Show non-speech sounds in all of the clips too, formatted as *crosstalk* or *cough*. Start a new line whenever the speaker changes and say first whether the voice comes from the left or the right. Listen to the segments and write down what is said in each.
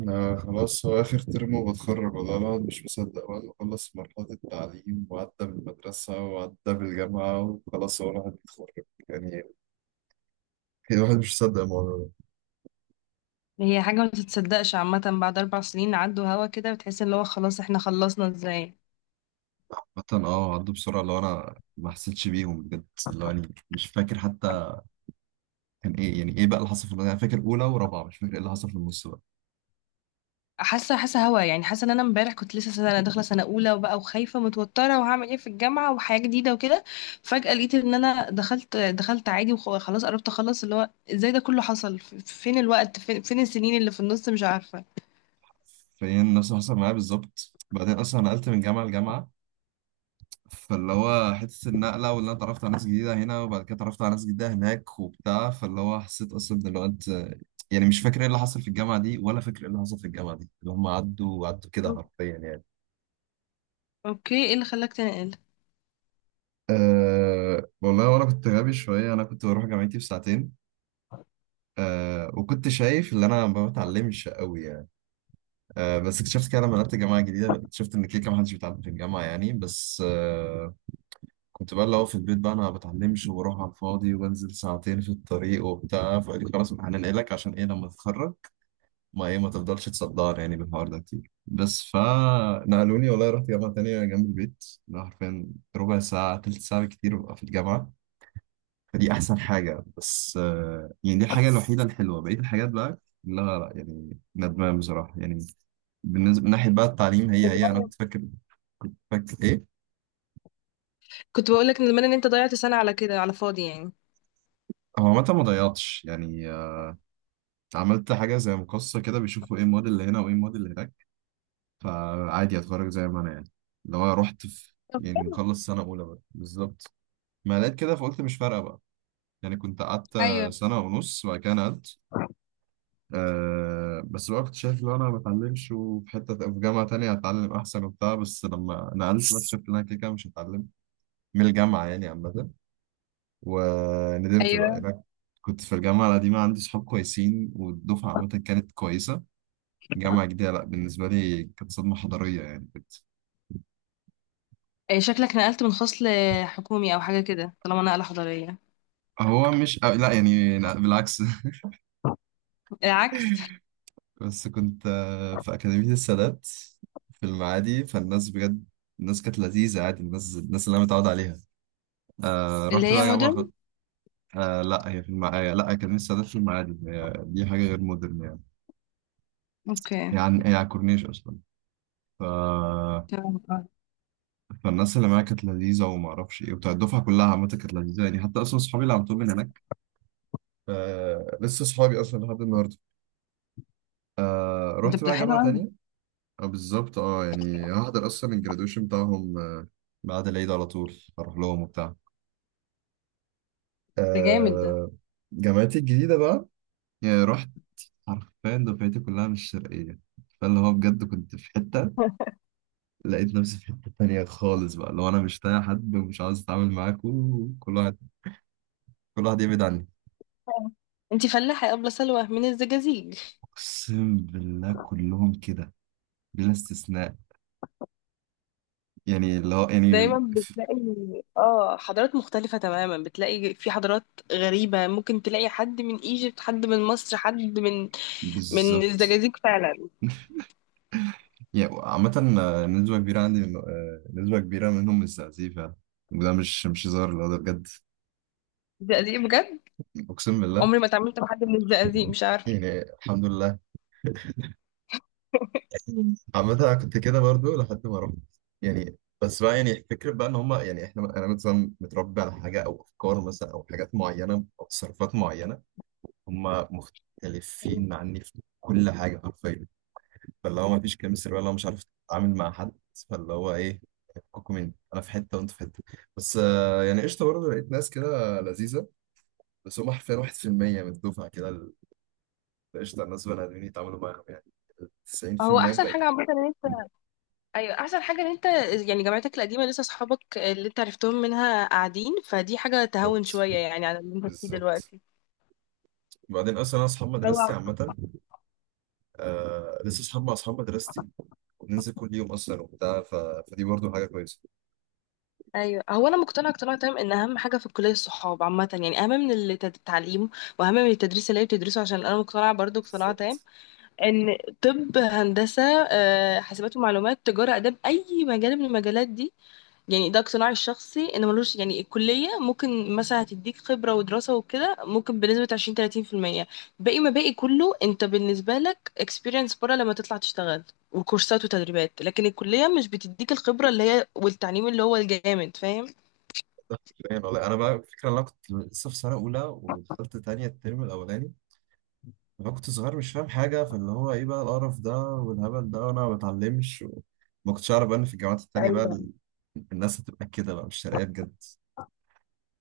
right: أنا خلاص هو آخر ترم وبتخرج، والله الواحد مش مصدق بعد ما خلص مرحلة التعليم وعدى بالمدرسة وعدى بالجامعة وخلاص هو الواحد بيتخرج يعني. الواحد مش مصدق الموضوع ده.
left: هي حاجة ما تتصدقش عامة، بعد 4 سنين عدوا هوا كده بتحس اللي هو خلاص احنا خلصنا ازاي.
right: عامة عدوا بسرعة اللي هو أنا ما حسيتش بيهم بجد، اللي هو يعني مش فاكر حتى كان إيه، يعني إيه بقى اللي حصل في الأولى. أنا فاكر أولى ورابعة، مش فاكر إيه اللي حصل في النص بقى.
left: حاسة حاسة هوا يعني حاسة ان انا امبارح كنت لسه سنة داخلة سنة أولى وبقى وخايفة متوترة وهعمل ايه في الجامعة وحياة جديدة وكده. فجأة لقيت ان انا دخلت عادي وخلاص قربت اخلص اللي هو ازاي ده كله حصل، فين الوقت، فين السنين اللي في النص، مش عارفة.
right: فهي نفس اللي حصل معايا بالظبط. بعدين أصلا أنا نقلت من جامعة لجامعة، فاللي هو حتة النقلة واللي أنا اتعرفت على ناس جديدة هنا وبعد كده اتعرفت على ناس جديدة هناك وبتاع، فاللي هو حسيت أصلا إن الوقت يعني مش فاكر إيه اللي حصل في الجامعة دي ولا فاكر إيه اللي حصل في الجامعة دي، اللي هم عدوا عدوا كده حرفيا يعني.
left: اوكي، ايه اللي خلاك تنقل؟
right: أه والله وأنا كنت غبي شوية، أنا كنت بروح جامعتي في ساعتين. أه وكنت شايف إن أنا ما بتعلمش قوي يعني. أه بس اكتشفت كده لما نقلت جامعة جديدة، اكتشفت إن كده كده محدش بيتعلم في الجامعة يعني. بس كنت بقى اللي هو في البيت بقى انا ما بتعلمش وبروح على الفاضي وبنزل ساعتين في الطريق وبتاع، فقال لي خلاص هننقلك عشان ايه لما تتخرج، ما ايه ما تفضلش تصدعني يعني بالحوار ده كتير. بس فنقلوني والله، رحت جامعة تانية جنب البيت أنا حرفيا ربع ساعة تلت ساعة كتير ببقى في الجامعة. فدي أحسن حاجة. بس يعني دي الحاجة الوحيدة الحلوة، بقية الحاجات بقى لا لا يعني ندمان بصراحة يعني. بالنسبة من ناحية بقى التعليم، هي أنا كنت فاكر إيه.
left: كنت بقولك ان زمان ان انت ضيعت سنة على كده، على فاضي يعني.
right: هو عامة ما ضيعتش يعني، عملت حاجة زي مقصة كده، بيشوفوا ايه المواد اللي هنا وايه المواد اللي هناك، فعادي اتخرج زي ما انا يعني. اللي هو رحت في
left: طب
right: يعني
left: حلو.
right: مخلص سنة أولى بقى بالظبط، ما لقيت كده فقلت مش فارقة بقى. يعني كنت قعدت
left: ايوه.
right: سنة ونص وبعد كده نقلت. أه بس بقى كنت شايف لو أنا ما بتعلمش وفي حتة في جامعة تانية هتعلم أحسن وبتاع، بس لما نقلت بس شفت إن أنا كده كده مش هتعلم من الجامعة يعني عامة. وندمت بقى يعني.
left: ايوه.
right: أنا كنت في الجامعة القديمة عندي صحاب كويسين والدفعة عامة كانت كويسة. جامعة جديدة لا، بالنسبة لي كانت صدمة حضارية يعني كنت.
left: إيه شكلك نقلت من فصل حكومي او حاجه كده طالما نقله حضاريه؟
right: هو مش، أو لا يعني، لا بالعكس.
left: العكس.
right: *laughs* بس كنت في أكاديمية السادات في المعادي. فالناس بجد الناس كانت لذيذة عادي، الناس اللي أنا متعود عليها. آه
left: اللي
right: رحت
left: هي
right: بقى جامعة
left: مودرن.
right: آه لا، هي في المعادي، لا أكاديمية السادات في المعادي، هي دي حاجة غير مودرن يعني.
left: اوكي.
right: يعني هي على الكورنيش أصلا. ف...
left: تمام آه.
right: فالناس اللي معايا كانت لذيذة وما أعرفش إيه وبتاع، الدفعة كلها عامة كانت لذيذة يعني. حتى أصلا صحابي اللي على طول من هناك، آه لسه صحابي أصلا لحد النهاردة. آه
left: ده
right: رحت
left: ده
right: بقى
left: حلو
right: جامعة
left: قوي.
right: تانية. آه بالظبط اه، يعني هحضر اصلا الجرادويشن بتاعهم آه، بعد العيد على طول هروح لهم وبتاع.
left: ده جامد ده.
right: آه جامعتي الجديدة بقى، يعني رحت حرفيا دفعتي كلها مش شرقية. فاللي هو بجد كنت في حتة، لقيت نفسي في حتة تانية خالص بقى، اللي هو انا مش طايق حد ومش عاوز اتعامل معاكوا، كل واحد كل واحد يبعد عني.
left: آه. انتي فلاحه يا ابله سلوى من الزجاجيج؟
right: اقسم بالله كلهم كده بلا استثناء، يعني اللي هو يعني
left: دايما بتلاقي اه حضارات مختلفه تماما، بتلاقي في حضارات غريبه، ممكن تلاقي حد من ايجيبت حد من مصر حد من من
right: بالظبط.
left: الزجاجيج فعلا.
right: يعني عامة نسبة كبيرة عندي نسبة كبيرة منهم مستهزئين فعلا، وده مش هزار، لا ده بجد.
left: الزقازيق بجد.
right: أقسم بالله.
left: عمري ما اتعاملت مع حد من الزقازيق، مش عارفه.
right: يعني الحمد لله. *laughs* مم. عامة أنا كنت كده برضو لحد ما رحت يعني. بس بقى يعني فكرة بقى إن هما يعني إحنا، أنا مثلا متربي على حاجة أو أفكار مثلا أو حاجات معينة أو تصرفات معينة، هما مختلفين عني في كل حاجة حرفيا. فاللي هو مفيش كيمستري ولا مش عارف اتعامل مع حد، فاللي هو ايه، فكوا مني انا في حته وانت في حته. بس يعني قشطه برضه لقيت ناس كده لذيذه، بس هم حرفيا 1% من الدفعه كده قشطه الناس بني ادمين يتعاملوا معاهم يعني،
left: هو
right: 90%
left: احسن
right: الباقيين.
left: حاجه عامه ان انت، ايوه احسن حاجه ان انت يعني جامعتك القديمه لسه اصحابك اللي انت عرفتهم منها قاعدين، فدي حاجه تهون
right: بالظبط
left: شويه يعني على اللي انت فيه
right: بالظبط.
left: دلوقتي.
right: وبعدين اصلا انا اصحاب مدرستي
left: هو.
right: عامه، آه لسه اصحاب مع اصحاب مدرستي وبننزل كل يوم اصلا وبتاع. فدي برضه حاجه كويسه.
left: ايوه، هو انا مقتنعه اقتناع تام ان اهم حاجه في الكليه الصحاب عامه يعني، اهم من التعليم واهم من التدريس اللي هي بتدرسه، عشان انا مقتنعه برضو اقتناع تام
right: بالظبط،
left: ان طب، هندسه، آه، حاسبات ومعلومات، تجاره، اداب، اي مجال من المجالات دي، يعني ده اقتناعي الشخصي ان ملوش يعني. الكلية ممكن مثلا هتديك خبرة ودراسة وكده ممكن بنسبة 20-30%، باقي ما باقي كله انت بالنسبة لك experience برا لما تطلع تشتغل وكورسات وتدريبات، لكن الكلية مش بتديك الخبرة اللي هي والتعليم اللي هو الجامد، فاهم؟
right: يعني والله انا بقى الفكره إن انا كنت لسه في سنه اولى ودخلت تانية الترم الاولاني، انا كنت صغير مش فاهم حاجه، فاللي هو ايه بقى القرف ده والهبل ده وانا ما بتعلمش وما كنتش اعرف بقى ان في الجامعات التانيه بقى
left: ايوه
right: الناس هتبقى كده بقى مش شرقيه بجد.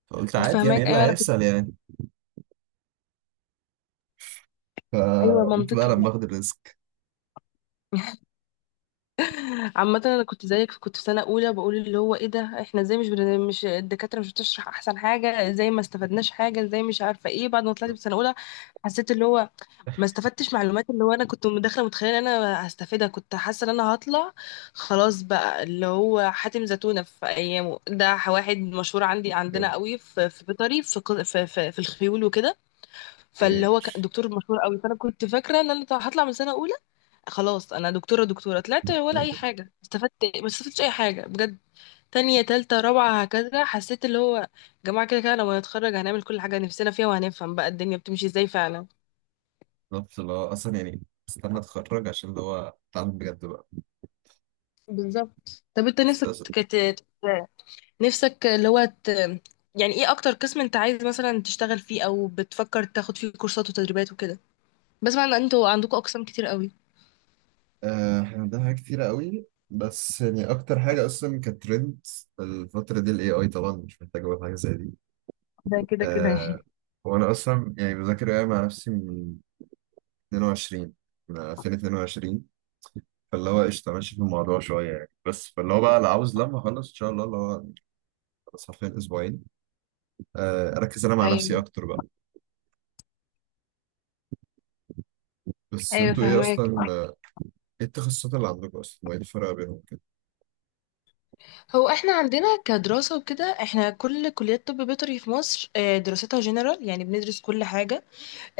right: فقلت عادي، يعني ايه
left: فهماك.
right: اللي
left: ايوه انا كنت
right: هيحصل يعني،
left: ايوه
right: فقلت بقى
left: منطقي.
right: لما اخد الريسك.
left: عامة انا كنت زيك، كنت في سنة اولى بقول اللي هو ايه ده، احنا ازاي مش الدكاترة مش بتشرح احسن حاجة، ازاي ما استفدناش حاجة، ازاي مش عارفة ايه. بعد ما طلعت في
right: بالظبط.
left: سنة اولى حسيت اللي هو ما استفدتش معلومات، اللي هو انا كنت داخله متخيله ان انا هستفيدها، كنت حاسه ان انا هطلع خلاص بقى اللي هو حاتم زتونه في ايامه ده واحد مشهور عندي عندنا
right: بجد.
left: قوي في في بيطري في الخيول وكده، فاللي
right: ايه
left: هو كان
right: ماشي.
left: دكتور مشهور قوي، فانا كنت فاكره ان انا هطلع من سنه اولى خلاص انا دكتوره دكتوره طلعت ولا اي حاجه استفدت، ما استفدتش اي حاجه بجد. تانية تالتة رابعة هكذا حسيت اللي هو جماعة كده كده لما نتخرج هنعمل كل حاجة نفسنا فيها وهنفهم بقى الدنيا بتمشي ازاي فعلا.
right: بالظبط اللي هو اصلا يعني استنى اتخرج عشان اللي هو اتعلم بجد بقى.
left: بالظبط، طب انت نفسك
right: استاذ،
left: نفسك اللي هو يعني ايه اكتر قسم انت عايز مثلا تشتغل فيه او بتفكر تاخد فيه كورسات وتدريبات وكده؟ بسمع ان انتوا عندكم اقسام كتير قوي.
right: آه، احنا عندنا حاجات كتيره قوي، بس يعني اكتر حاجه اصلا كانت ترند الفتره دي الاي اي، طبعا مش محتاج اقول حاجه زي دي.
left: ده كده كده
right: آه
left: يعني.
right: وانا اصلا يعني بذاكر ايه مع نفسي من 22، من 2022. فاللي هو قشطه ماشي في الموضوع شويه يعني، بس فاللي هو بقى اللي عاوز لما اخلص ان شاء الله اللي هو، بس حرفيا اسبوعين آه اركز انا مع نفسي
left: ايوه.
right: اكتر بقى. بس
left: ايوه
right: انتوا ايه
left: فهماك.
right: اصلا آه، ايه التخصصات اللي عندكم اصلا وايه الفرق بينهم كده؟
left: هو احنا عندنا كدراسه وكده، احنا كل كليات طب بيطري في مصر، آه، دراستها جنرال، يعني بندرس كل حاجه.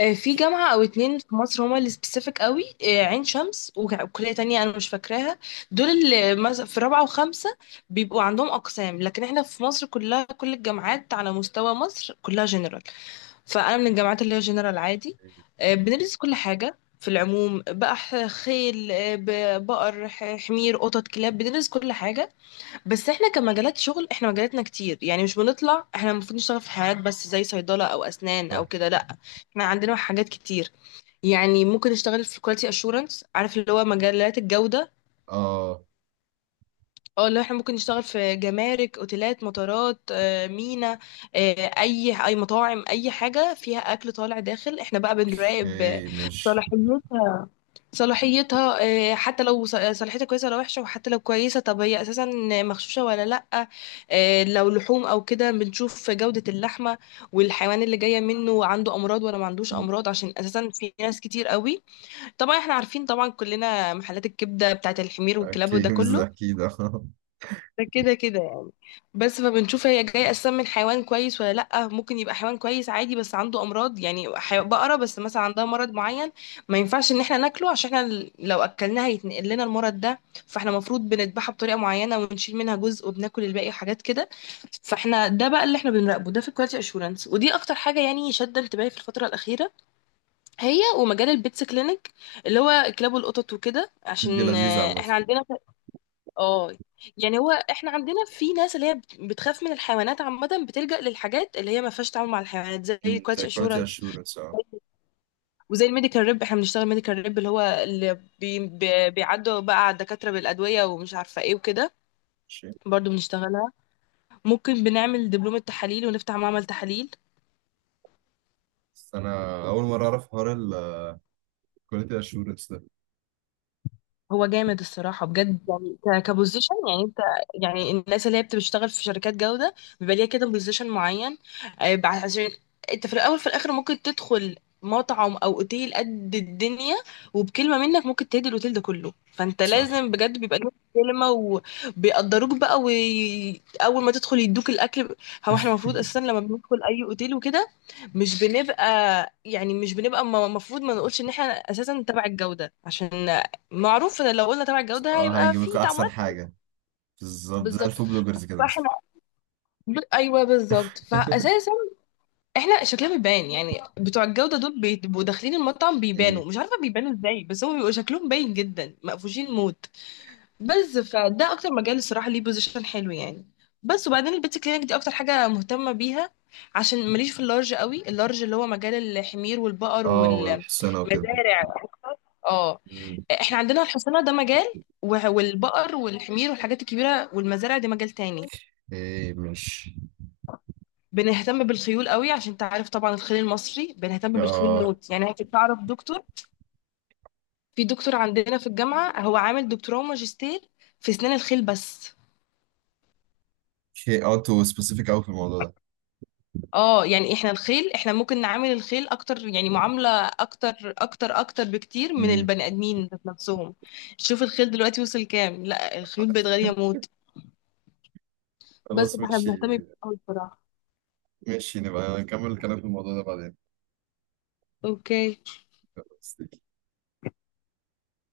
left: آه، في جامعة أو 2 في مصر هما اللي سبيسيفيك قوي، آه، عين شمس وكلية تانية أنا مش فاكراها، دول اللي في رابعة وخمسة بيبقوا عندهم أقسام، لكن احنا في مصر كلها، كل الجامعات على مستوى مصر كلها جنرال، فأنا من الجامعات اللي هي جنرال عادي. آه، بندرس كل حاجة في العموم بقى خيل، آه، بقر حمير قطط كلاب، بندرس كل حاجة. بس احنا كمجالات شغل احنا مجالاتنا كتير، يعني مش بنطلع احنا المفروض نشتغل في حاجات بس زي صيدلة او اسنان او
right: صح.
left: كده، لا احنا عندنا حاجات كتير. يعني ممكن نشتغل في كواليتي اشورنس، عارف اللي هو مجالات الجودة،
right: اه.
left: اه اللي احنا ممكن نشتغل في جمارك، اوتيلات، مطارات، آه، مينا، آه، اي اي مطاعم اي حاجة فيها اكل طالع داخل، احنا بقى بنراقب آه،
right: اوكي ماشي.
left: صلاحية صلاحيتها، آه، حتى لو آه، صلاحيتها كويسه ولا وحشه، وحتى لو كويسه طب هي اساسا مغشوشه ولا لا، آه، لو لحوم او كده بنشوف جوده اللحمه، والحيوان اللي جايه منه عنده امراض ولا ما عندوش امراض، عشان اساسا في ناس كتير قوي، طبعا احنا عارفين طبعا كلنا محلات الكبده بتاعت الحمير والكلاب
right: اوكي
left: وده
right: مش
left: كله،
right: اكيد. *laughs* آه.
left: ده كده كده، بس فبنشوف هي جاية أساسا من حيوان كويس ولا لأ. ممكن يبقى حيوان كويس عادي بس عنده أمراض، يعني بقرة بس مثلا عندها مرض معين ما ينفعش إن احنا ناكله عشان احنا لو أكلناها هيتنقل لنا المرض ده، فاحنا المفروض بنذبحها بطريقة معينة ونشيل منها جزء وبناكل الباقي وحاجات كده، فاحنا ده بقى اللي احنا بنراقبه، ده في الكواليتي اشورنس، ودي اكتر حاجه يعني شادة انتباهي في الفتره الاخيره، هي ومجال البيتس كلينيك اللي هو كلاب والقطط وكده،
right: دي
left: عشان
right: لذيذه
left: آه،
right: عامه.
left: احنا عندنا اه يعني، هو احنا عندنا في ناس اللي هي بتخاف من الحيوانات عامة، بتلجأ للحاجات اللي هي ما فيهاش تعامل مع الحيوانات زي
right: مم، زي
left: الكواليتي
right: كواليتي
left: اشورنس،
right: اشورنس اه.
left: وزي الميديكال ريب، احنا بنشتغل ميديكال ريب اللي هو اللي بيعدوا بقى على الدكاترة بالأدوية ومش عارفة ايه وكده،
right: ماشي.
left: برضو بنشتغلها، ممكن بنعمل دبلومة تحاليل ونفتح معمل تحاليل.
right: بس انا اول مره اعرف حوار الكواليتي اشورنس ده.
left: هو جامد الصراحة بجد يعني كبوزيشن يعني انت، يعني الناس اللي هي بتشتغل في شركات جودة بيبقى ليها كده بوزيشن معين، آه، عشان انت في الأول في الآخر ممكن تدخل مطعم أو أوتيل قد الدنيا، وبكلمة منك ممكن تهدي الأوتيل ده كله، فانت
right: صح.
left: لازم بجد بيبقى ليك كلمة وبيقدروك بقى، وأول ما تدخل يدوك الأكل. هو احنا المفروض أساسا لما بندخل أي أوتيل وكده مش بنبقى، يعني مش بنبقى المفروض ما نقولش ان احنا اساسا تبع الجوده، عشان معروف ان لو قلنا تبع الجودة
right: اه
left: هيبقى
right: هيجيب
left: في
right: لكم احسن
left: تعاملات،
right: حاجه، بالظبط زي
left: بالظبط.
right: الفود بلوجرز كده
left: فاحنا
right: مثلا.
left: ايوه بالظبط،
right: *laughs*
left: فاساسا احنا شكلها بيبان، يعني بتوع الجودة دول بيبقوا داخلين المطعم
right: مم.
left: بيبانوا، مش عارفة بيبانوا ازاي بس هم بيبقوا شكلهم باين جدا مقفوشين موت، بس فده اكتر مجال الصراحة ليه بوزيشن حلو يعني. بس وبعدين البيت كلينك دي اكتر حاجة مهتمة بيها عشان ماليش في اللارج قوي، اللارج اللي هو مجال الحمير والبقر
right: اه
left: والمزارع.
right: والحصانه وكده.
left: اه
right: مم.
left: احنا عندنا الحصانة ده مجال والبقر والحمير والحاجات الكبيرة والمزارع دي مجال تاني.
right: ايه ماشي.
left: بنهتم بالخيول قوي عشان انت عارف طبعا الخيل المصري، بنهتم بالخيول
right: اه
left: موت، يعني انت تعرف دكتور؟ في دكتور عندنا في الجامعة هو عامل دكتوراه وماجستير في اسنان الخيل بس.
right: اوكي اه، تو سبيسيفيك قوي في الموضوع ده.
left: اه يعني احنا الخيل احنا ممكن نعامل الخيل اكتر يعني معاملة اكتر اكتر اكتر بكتير من
right: مم.
left: البني ادمين ذات نفسهم. شوف الخيل دلوقتي وصل كام، لا الخيول بقت غالية موت، بس
right: خلاص
left: فاحنا
right: ماشي.
left: بنهتم بيه أوي بصراحة.
right: ماشي نبقى نكمل الكلام في الموضوع ده
left: اوكي.
right: بعدين.